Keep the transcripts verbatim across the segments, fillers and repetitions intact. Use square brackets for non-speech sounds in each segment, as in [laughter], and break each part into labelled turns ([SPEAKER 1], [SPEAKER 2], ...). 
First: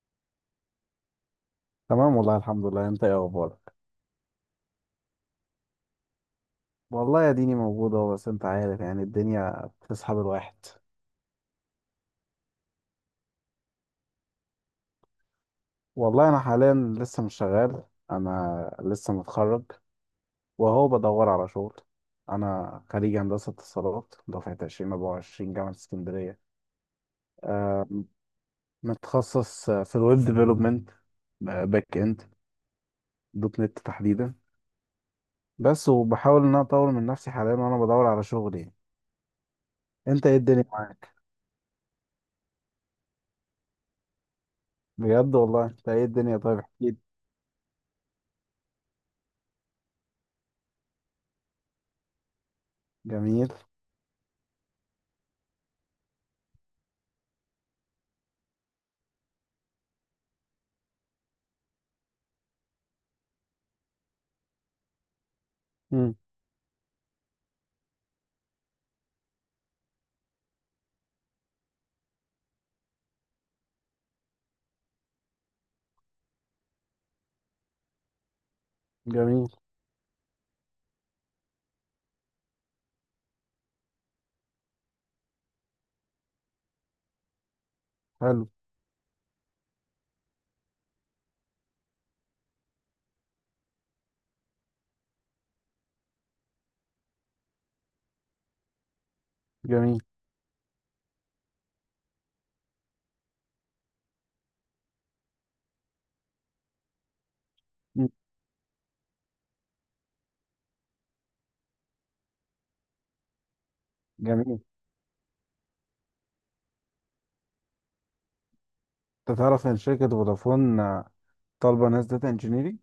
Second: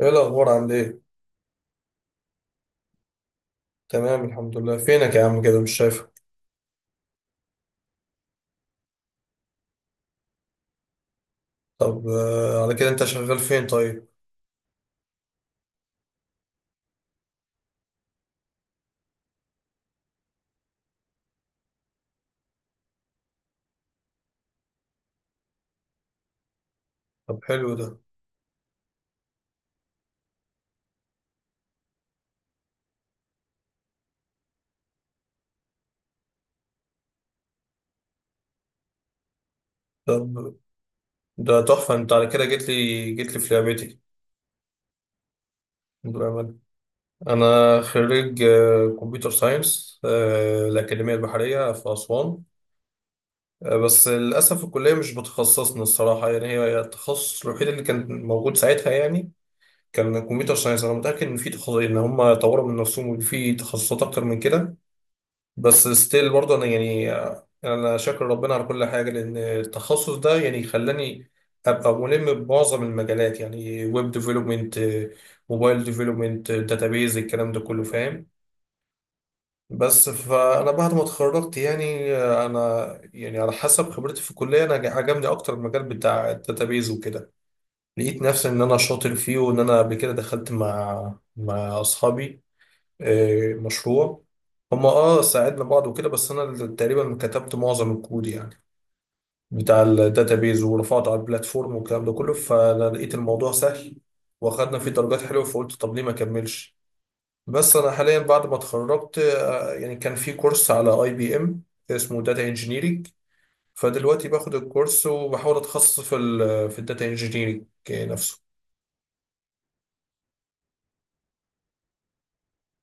[SPEAKER 1] ايه الاخبار، عامل ايه؟
[SPEAKER 2] تمام. والله الحمد لله. انت ايه اخبارك؟
[SPEAKER 1] تمام، الحمد لله. فينك يا عم؟ كده مش شايفك.
[SPEAKER 2] والله يا ديني موجودة، بس انت عارف يعني الدنيا بتسحب الواحد.
[SPEAKER 1] طب، آه، على كده انت شغال فين طيب؟
[SPEAKER 2] والله انا حاليا لسه مش شغال، انا لسه متخرج وهو بدور على شغل. انا خريج هندسة اتصالات دفعة ألفين واربعة وعشرين جامعة اسكندرية.
[SPEAKER 1] طب، حلو
[SPEAKER 2] آه،
[SPEAKER 1] ده.
[SPEAKER 2] متخصص في الويب ديفلوبمنت، باك اند، دوت نت تحديدا. بس وبحاول ان انا اطور من نفسي حاليا وانا بدور على شغل يعني. انت ايه
[SPEAKER 1] طب
[SPEAKER 2] الدنيا معاك؟
[SPEAKER 1] ده تحفه، انت على كده جيت لي جيت لي في لعبتي.
[SPEAKER 2] بجد والله انت ايه الدنيا؟
[SPEAKER 1] بالأمانة،
[SPEAKER 2] طيب احكيلي.
[SPEAKER 1] أنا خريج آه، كمبيوتر ساينس، آه، الأكاديمية البحرية في أسوان.
[SPEAKER 2] جميل.
[SPEAKER 1] آه، بس للأسف الكلية مش بتخصصنا الصراحة، يعني هي التخصص الوحيد اللي كان موجود ساعتها يعني. كان كمبيوتر ساينس، أنا متأكد إن في تخصص إن هم طوروا من نفسهم وفي تخصصات أكتر من كده. بس ستيل برضه انا يعني انا شاكر ربنا على كل حاجه، لان التخصص ده يعني خلاني ابقى ملم بمعظم المجالات، يعني ويب ديفلوبمنت، موبايل ديفلوبمنت، داتابيز، الكلام ده كله فاهم.
[SPEAKER 2] جميل.
[SPEAKER 1] بس فانا بعد ما اتخرجت يعني انا يعني على حسب خبرتي في الكليه، انا عجبني اكتر المجال بتاع الداتابيز وكده. لقيت نفسي
[SPEAKER 2] حلو.
[SPEAKER 1] ان انا شاطر فيه، وان انا قبل كده دخلت مع مع اصحابي آه، مشروع. هما اه ساعدنا بعض وكده، بس انا اللي تقريبا كتبت معظم الكود يعني بتاع
[SPEAKER 2] جميل.
[SPEAKER 1] الداتابيز ورفعته على البلاتفورم والكلام ده كله، فانا لقيت الموضوع سهل. واخدنا فيه درجات حلوه، فقلت طب ليه ما اكملش. بس انا
[SPEAKER 2] مم.
[SPEAKER 1] حاليا بعد ما اتخرجت آه، يعني كان في كورس على اي بي ام اسمه داتا انجينيرنج. فدلوقتي باخد
[SPEAKER 2] جميل.
[SPEAKER 1] الكورس وبحاول اتخصص في ال في الداتا انجينيرنج نفسه.
[SPEAKER 2] انت تعرف ان شركة فودافون آه، طالبة ناس داتا انجينيرنج.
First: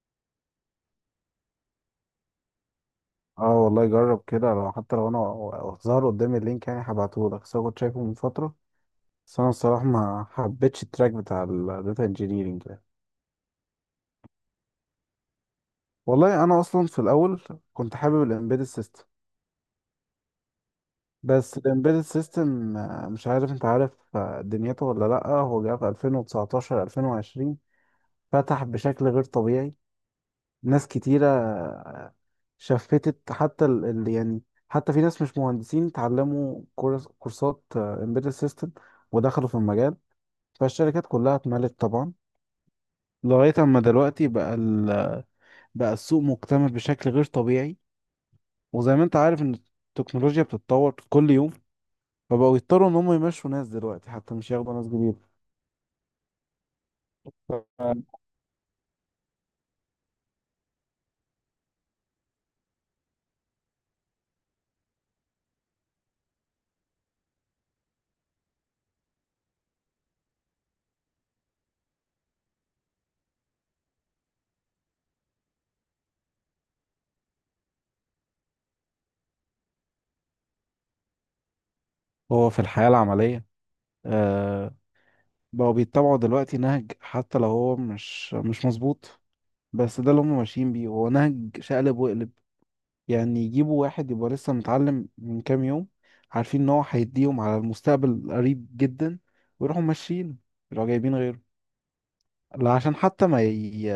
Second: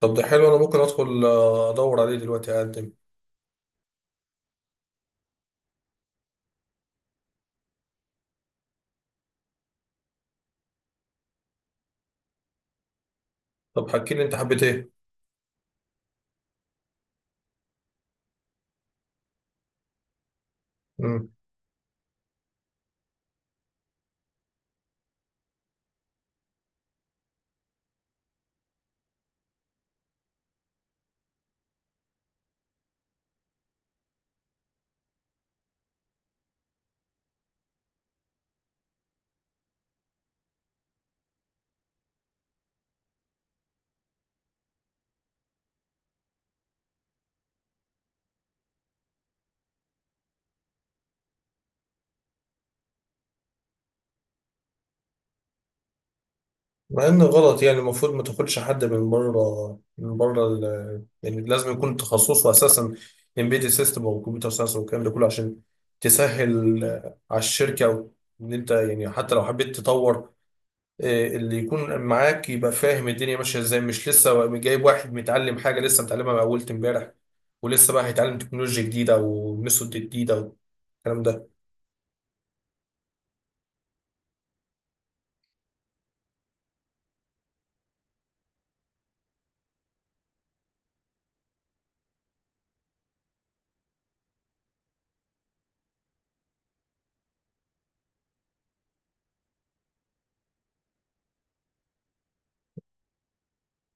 [SPEAKER 1] طب ده حلو، انا ممكن ادخل آه، ادور عليه دلوقتي، اقدم.
[SPEAKER 2] اه والله جرب كده، لو حتى لو انا ظهر قدامي اللينك يعني هبعته لك، بس أنا كنت شايفه من فترة. بس انا الصراحة ما حبيتش التراك بتاع الداتا انجينيرنج ده.
[SPEAKER 1] طب حكي لي، انت حبيت ايه؟
[SPEAKER 2] والله انا اصلا في الاول كنت حابب الامبيدد سيستم. بس الامبيدد سيستم مش عارف، انت عارف آه، دنيته ولا لا. هو جه في ألفين وتسعة عشر ألفين وعشرين فتح بشكل غير طبيعي. ناس كتيرة شفتت حتى ال... ال- يعني حتى في ناس مش مهندسين اتعلموا كورس... كورسات امبيدد سيستم ودخلوا في المجال. فالشركات كلها اتملت طبعا. لغاية اما دلوقتي بقى ال... بقى السوق مكتمل بشكل غير طبيعي. وزي ما انت عارف ان التكنولوجيا بتتطور كل يوم، فبقوا يضطروا ان هم يمشوا ناس دلوقتي حتى مش ياخدوا ناس جديدة.
[SPEAKER 1] مع ان غلط يعني، المفروض ما تاخدش حد من بره، من بره ال- يعني لازم يكون تخصصه اساسا امبيدد سيستم او كمبيوتر ساينس والكلام ده كله، عشان تسهل آه، على الشركه، أو ان انت يعني حتى لو حبيت تطور آه، اللي يكون معاك يبقى فاهم الدنيا ماشيه ازاي، مش لسه جايب واحد متعلم حاجه لسه متعلمها من اول امبارح، ولسه بقى هيتعلم تكنولوجيا جديده او ميثود جديده والكلام ده.
[SPEAKER 2] هو في الحياة العملية آه، بقوا بيتبعوا دلوقتي نهج حتى لو هو مش مش مظبوط، بس ده اللي هم ماشيين بيه هو نهج شقلب وقلب. يعني يجيبوا واحد يبقى لسه متعلم من كام يوم، عارفين ان هو هيديهم على المستقبل القريب جدا ويروحوا ماشيين، يروحوا جايبين غيره. لا عشان حتى ما ي...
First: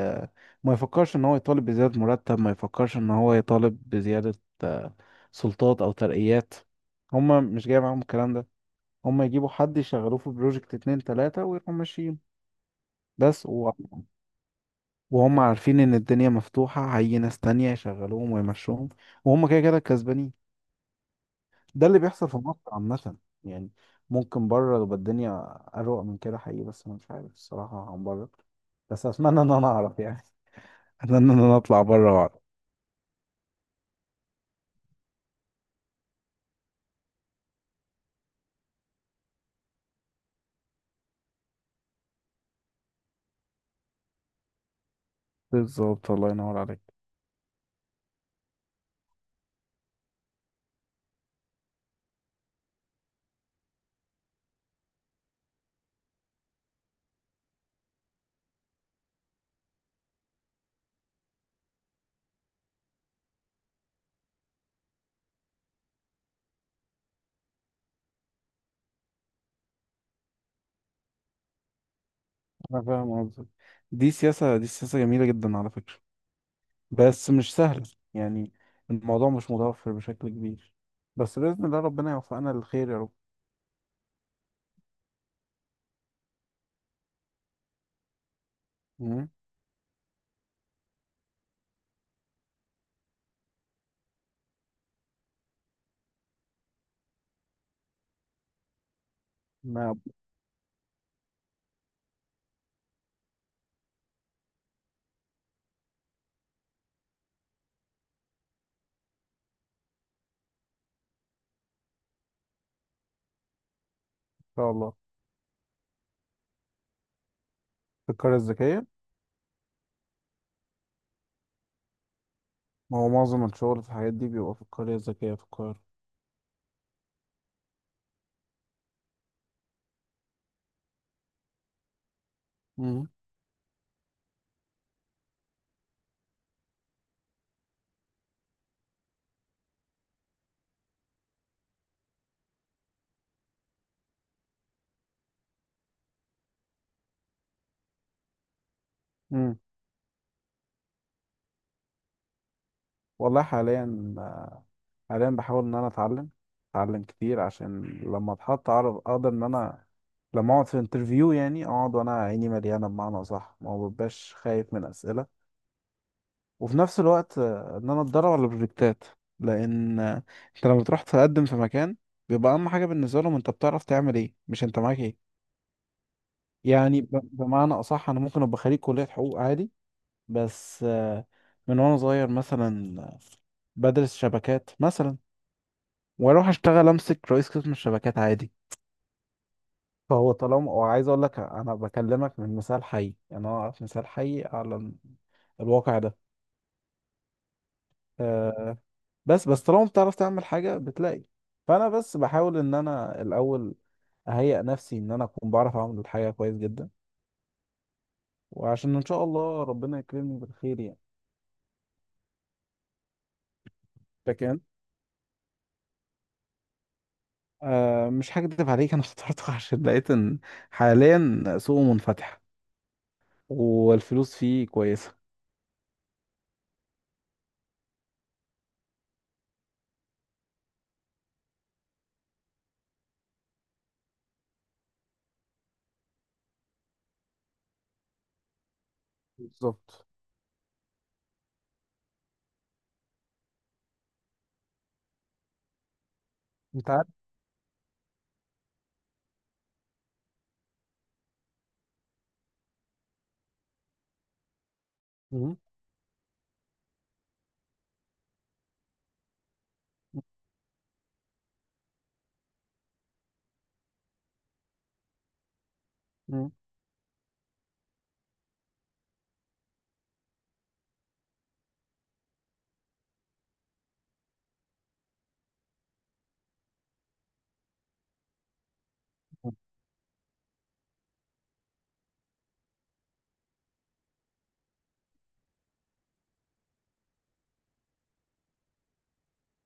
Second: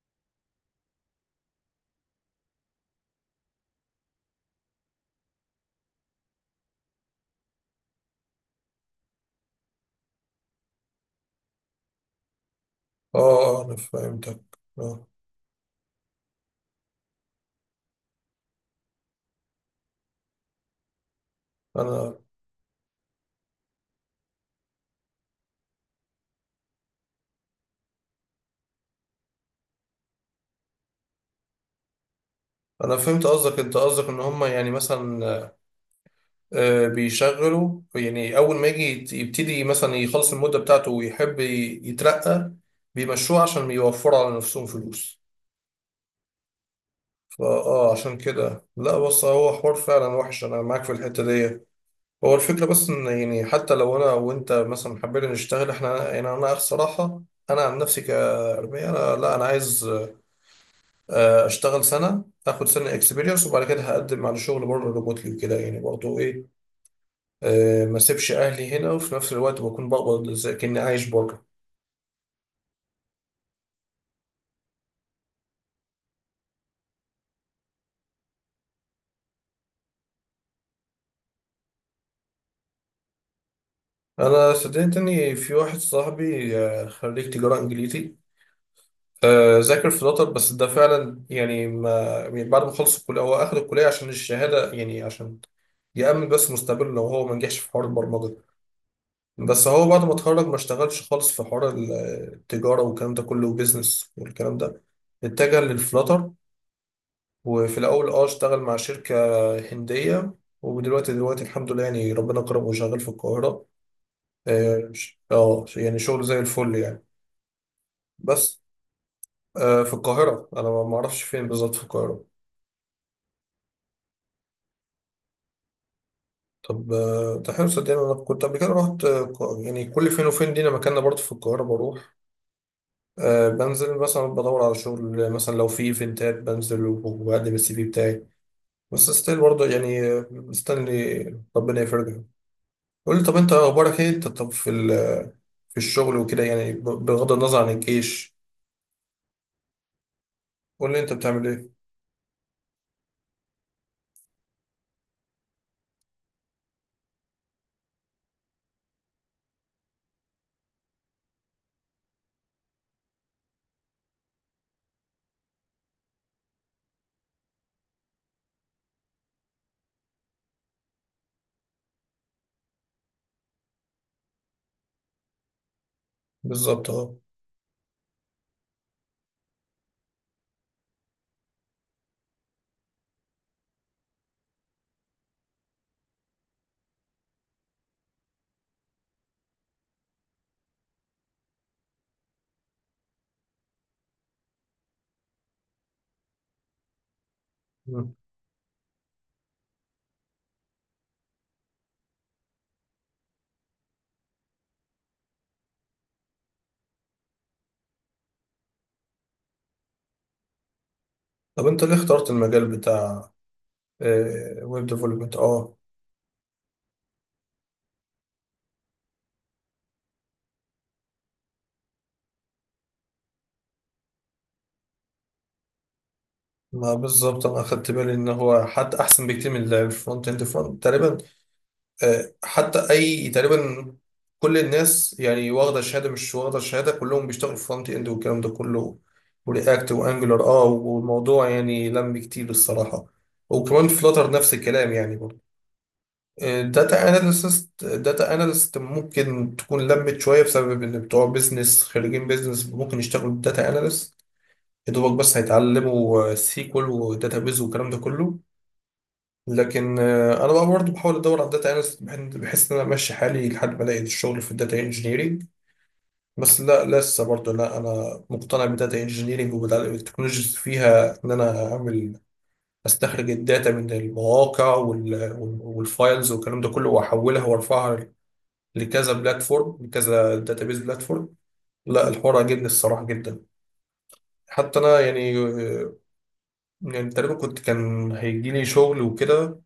[SPEAKER 2] ما يفكرش ان هو يطالب بزيادة مرتب، ما يفكرش ان هو يطالب بزيادة آه، سلطات او ترقيات. هم مش جاي معاهم الكلام ده، هم يجيبوا حد يشغلوه في بروجكت اتنين تلاتة ويروحوا ماشيين
[SPEAKER 1] اه،
[SPEAKER 2] بس.
[SPEAKER 1] آه، انا فهمتك. اه،
[SPEAKER 2] وهم عارفين ان الدنيا مفتوحة هيجي ناس تانية يشغلوهم ويمشوهم وهم كده كده كسبانين. ده اللي
[SPEAKER 1] انا
[SPEAKER 2] بيحصل في مصر عامة يعني. ممكن بره تبقى الدنيا أروق من كده حقيقي، بس أنا مش عارف الصراحة عن بره، بس أتمنى إن أنا أعرف يعني. [laughs] أتمنى إن أنا أطلع بره وأعرف.
[SPEAKER 1] انا فهمت قصدك. انت قصدك ان هم يعني مثلا آه، بيشغله، يعني اول ما يجي يت- يبتدي مثلا يخلص المده بتاعته ويحب ي- يترقى، بيمشوه عشان يوفروا على نفسهم فلوس.
[SPEAKER 2] بالظبط، الله ينور عليك.
[SPEAKER 1] فاه، عشان كده لا، بص، هو حوار فعلا وحش، انا معاك في الحته دي. هو الفكره بس ان يعني حتى لو انا وانت مثلا حبينا نشتغل، احنا يعني انا الصراحه انا عن نفسي كارمية، انا لا، انا عايز آه، اشتغل سنه، اخد سنه اكسبيرينس، وبعد كده هقدم على شغل بره ريموتلي وكده يعني، برضه ايه، آه، ما سيبش اهلي هنا، وفي نفس الوقت بكون بقبض زي كأني عايش بره.
[SPEAKER 2] أنا فاهم قصدك. دي سياسة دي سياسة جميلة جدا على فكرة، بس مش سهلة يعني. الموضوع مش متوفر بشكل كبير، بس بإذن الله ربنا يوفقنا للخير يا رب.
[SPEAKER 1] انا صدقت اني في واحد صاحبي آه، خريج تجاره انجليزي،
[SPEAKER 2] مم.
[SPEAKER 1] آه، ذاكر في لوتر، بس ده فعلا يعني ما، يعني بعد ما خلص الكليه هو اخد الكليه عشان الشهاده، يعني عشان يأمن بس مستقبله لو هو ما نجحش في حوار البرمجه. بس هو
[SPEAKER 2] ما إن
[SPEAKER 1] بعد ما اتخرج ما اشتغلش خالص في حوار التجاره والكلام ده كله وبيزنس والكلام ده، اتجه للفلاتر. وفي الأول اه اشتغل مع شركة هندية، ودلوقتي دلوقتي الحمد لله يعني، ربنا كرمه وشغال في القاهرة.
[SPEAKER 2] شاء
[SPEAKER 1] اه،
[SPEAKER 2] الله.
[SPEAKER 1] ش- آه، يعني شغل زي الفل يعني.
[SPEAKER 2] في القرية
[SPEAKER 1] بس
[SPEAKER 2] الذكية.
[SPEAKER 1] اه، في القاهرة أنا ما ما أعرفش فين بالظبط في القاهرة.
[SPEAKER 2] ما هو معظم الشغل في الحاجات دي بيبقى في القرية الذكية في القاهرة.
[SPEAKER 1] طب آه، ده حلو، صدقني أنا كنت قبل كده رحت آه، ق- يعني كل فين وفين لينا مكاننا برضه في القاهرة بروح.
[SPEAKER 2] مم.
[SPEAKER 1] أه، بنزل مثلا بدور على شغل، مثلا لو في ايفنتات بنزل وبقدم السي في بتاعي، بس ستيل برضه يعني آه، مستني ربنا يفرجها. قول لي طب، انت اخبارك ايه؟ انت طب في ال- في الشغل وكده يعني ب- بغض النظر عن الجيش،
[SPEAKER 2] مم.
[SPEAKER 1] قول لي انت بتعمل ايه.
[SPEAKER 2] والله حاليا حاليا بحاول إن أنا أتعلم أتعلم كتير عشان لما أتحط أعرف أقدر إن أنا لما أقعد في انترفيو يعني أقعد وأنا عيني مليانة بمعنى صح، ما ببقاش خايف من أسئلة. وفي نفس الوقت آه، إن أنا أتدرب على البروجكتات. لأن آه، أنت لما تروح تقدم في مكان بيبقى أهم حاجة بالنسبة لهم أنت بتعرف تعمل إيه، مش أنت معاك إيه.
[SPEAKER 1] بالظبط،
[SPEAKER 2] يعني
[SPEAKER 1] اه.
[SPEAKER 2] ب- بمعنى أصح أنا ممكن أبقى خريج كلية حقوق عادي. بس آه، من وانا صغير مثلا آه، بدرس شبكات مثلا واروح اشتغل امسك رئيس قسم الشبكات عادي. فهو طالما وعايز اقول لك انا بكلمك من مثال حي، يعني انا اعرف مثال حي على ال- الواقع ده.
[SPEAKER 1] مم.
[SPEAKER 2] آه، بس بس طالما بتعرف تعمل حاجة بتلاقي، فانا بس بحاول ان انا الاول اهيئ نفسي ان انا اكون بعرف اعمل الحاجة كويس جدا، وعشان ان شاء الله ربنا يكرمني بالخير يعني.
[SPEAKER 1] طب انت ليه اخترت المجال بتاع
[SPEAKER 2] لكن
[SPEAKER 1] ويب ديفلوبمنت؟ اه.
[SPEAKER 2] أه مش هكدب عليك، انا اخترته [laughs] عشان لقيت ان حاليا سوقه منفتح والفلوس فيه كويسة.
[SPEAKER 1] ما بالظبط انا اخدت بالي ان هو حتى احسن بكتير من الفرونت اند، فرونت تقريبا، آه، حتى اي تقريبا كل الناس يعني، واخده شهاده مش واخده شهاده كلهم بيشتغلوا في فرونت اند والكلام ده كله، ورياكت
[SPEAKER 2] بالظبط.
[SPEAKER 1] وانجلر، اه، والموضوع يعني لم كتير الصراحه، وكمان فلاتر نفس الكلام يعني برضه.
[SPEAKER 2] انت
[SPEAKER 1] داتا
[SPEAKER 2] عارف.
[SPEAKER 1] اناليست، داتا اناليست ممكن تكون لمت شويه بسبب ان بتوع بيزنس، خريجين بيزنس ممكن يشتغلوا داتا اناليست يا دوبك، بس
[SPEAKER 2] مم.
[SPEAKER 1] هيتعلموا سيكول وداتا بيز والكلام ده كله. لكن آه، انا بقى برضه بحاول ادور على الداتا اناليست، بحيث ان انا امشي حالي لحد ما الاقي الشغل في الداتا انجينيرنج.
[SPEAKER 2] مم.
[SPEAKER 1] بس لا، لسه برضه لا، انا مقتنع بالداتا انجينيرنج وبالتكنولوجيز فيها، ان انا اعمل استخرج الداتا من المواقع وال- وال- والفايلز والكلام ده كله، واحولها وارفعها لكذا بلاتفورم، لكذا داتابيز بلاتفورم. لا، الحوار عجبني الصراحه جدا. حتى انا يعني آه، يعني تقريبا كنت كان هيجي لي شغل وكده،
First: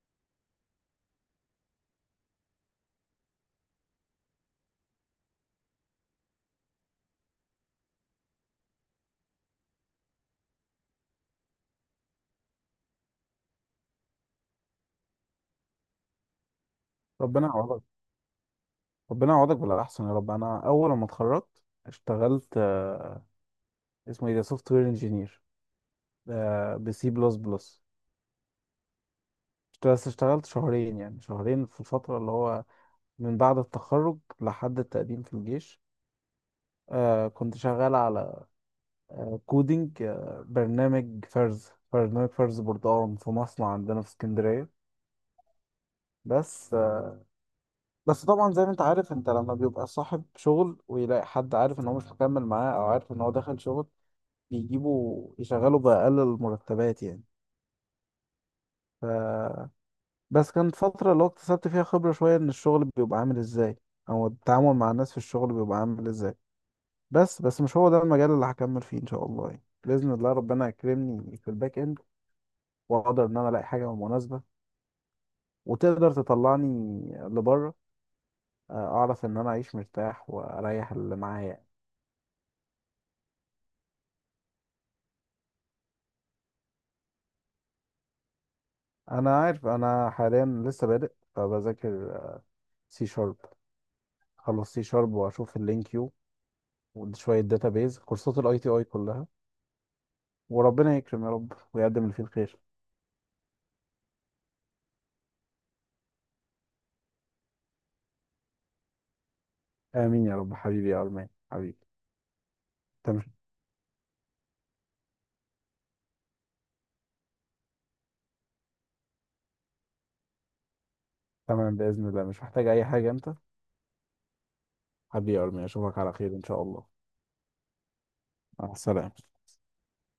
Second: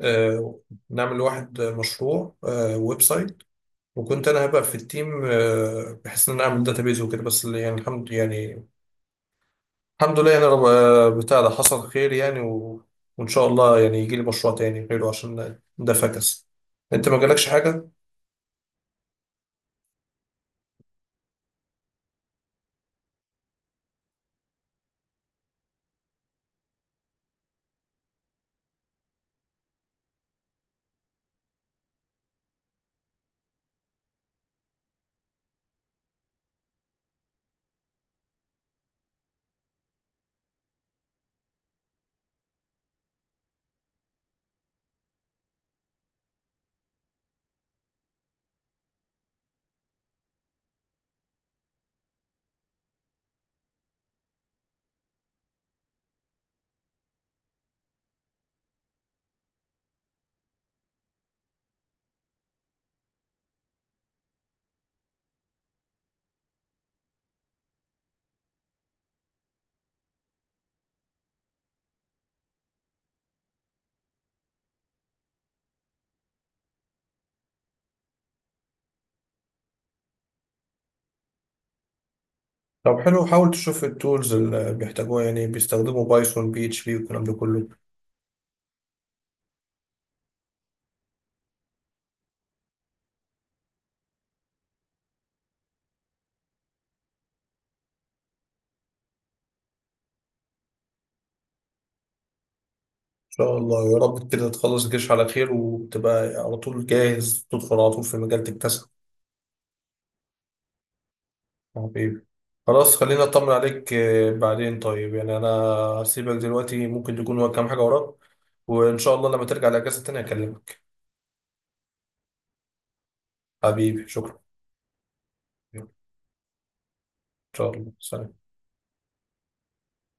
[SPEAKER 1] آه، نعمل لواحد مشروع آه، ويب سايت، وكنت انا هبقى في التيم آه، بحيث ان انا اعمل داتابيز وكده، بس اللي يعني، الحمد يعني، الحمد لله يعني رب آه، بتاع ده حصل خير يعني، و... وان شاء الله يعني يجي لي مشروع تاني غيره عشان ده فكس. انت ما
[SPEAKER 2] ربنا
[SPEAKER 1] جالكش
[SPEAKER 2] يعوضك،
[SPEAKER 1] حاجه؟
[SPEAKER 2] ربنا يعوضك بالاحسن يا رب. انا اول ما اتخرجت اشتغلت آه، اسمه ايه ده، سوفت وير انجينير بسي بلس بلس. بس اشتغلت شهرين، يعني شهرين في الفترة اللي هو من بعد التخرج لحد التقديم في الجيش. آه كنت شغال على كودينج، آه، برنامج فرز برنامج فرز بردقان في مصنع عندنا في اسكندرية. بس آه، بس طبعا زي ما انت عارف، انت لما بيبقى صاحب شغل ويلاقي حد عارف ان هو مش مكمل معاه او عارف ان هو دخل شغل، بيجيبوا يشغلوا بأقل المرتبات يعني. ف... بس كانت فترة اللي هو اكتسبت فيها خبرة شوية ان الشغل بيبقى عامل ازاي او التعامل مع الناس في الشغل بيبقى عامل ازاي. بس بس مش هو ده المجال اللي هكمل فيه ان شاء الله يعني. بإذن الله ربنا يكرمني في الباك اند واقدر ان انا الاقي حاجة مناسبة وتقدر تطلعني لبره، آه، اعرف ان انا اعيش مرتاح واريح اللي معايا يعني.
[SPEAKER 1] طب حلو، حاول تشوف التولز اللي بيحتاجوها، يعني بيستخدموا بايثون، بي اتش بي والكلام ده كله. ان
[SPEAKER 2] انا عارف، انا حاليا لسه بادئ فبذاكر سي شارب. خلص سي شارب واشوف اللينكيو وشويه داتابيز كورسات الاي تي اي كلها، وربنا يكرم يا رب ويقدم اللي فيه الخير.
[SPEAKER 1] شاء الله يا رب كده تخلص الجيش على خير، وتبقى على طول جاهز تدخل على طول في مجال تكتسب.
[SPEAKER 2] امين يا رب. حبيبي يا ارمان. حبيبي.
[SPEAKER 1] حبيبي، خلاص، خلينا
[SPEAKER 2] تمام.
[SPEAKER 1] اطمن عليك آه، بعدين، طيب يعني انا هسيبك دلوقتي، ممكن تكون وراك كام حاجه وراك، وان شاء الله لما ترجع الاجازه تاني اكلمك.
[SPEAKER 2] تمام باذن الله، مش محتاج اي حاجه انت.
[SPEAKER 1] حبيبي شكرا.
[SPEAKER 2] حبيبي يا ارمان،
[SPEAKER 1] ان
[SPEAKER 2] اشوفك على خير ان شاء الله.
[SPEAKER 1] شاء الله، سلام.
[SPEAKER 2] مع السلامه.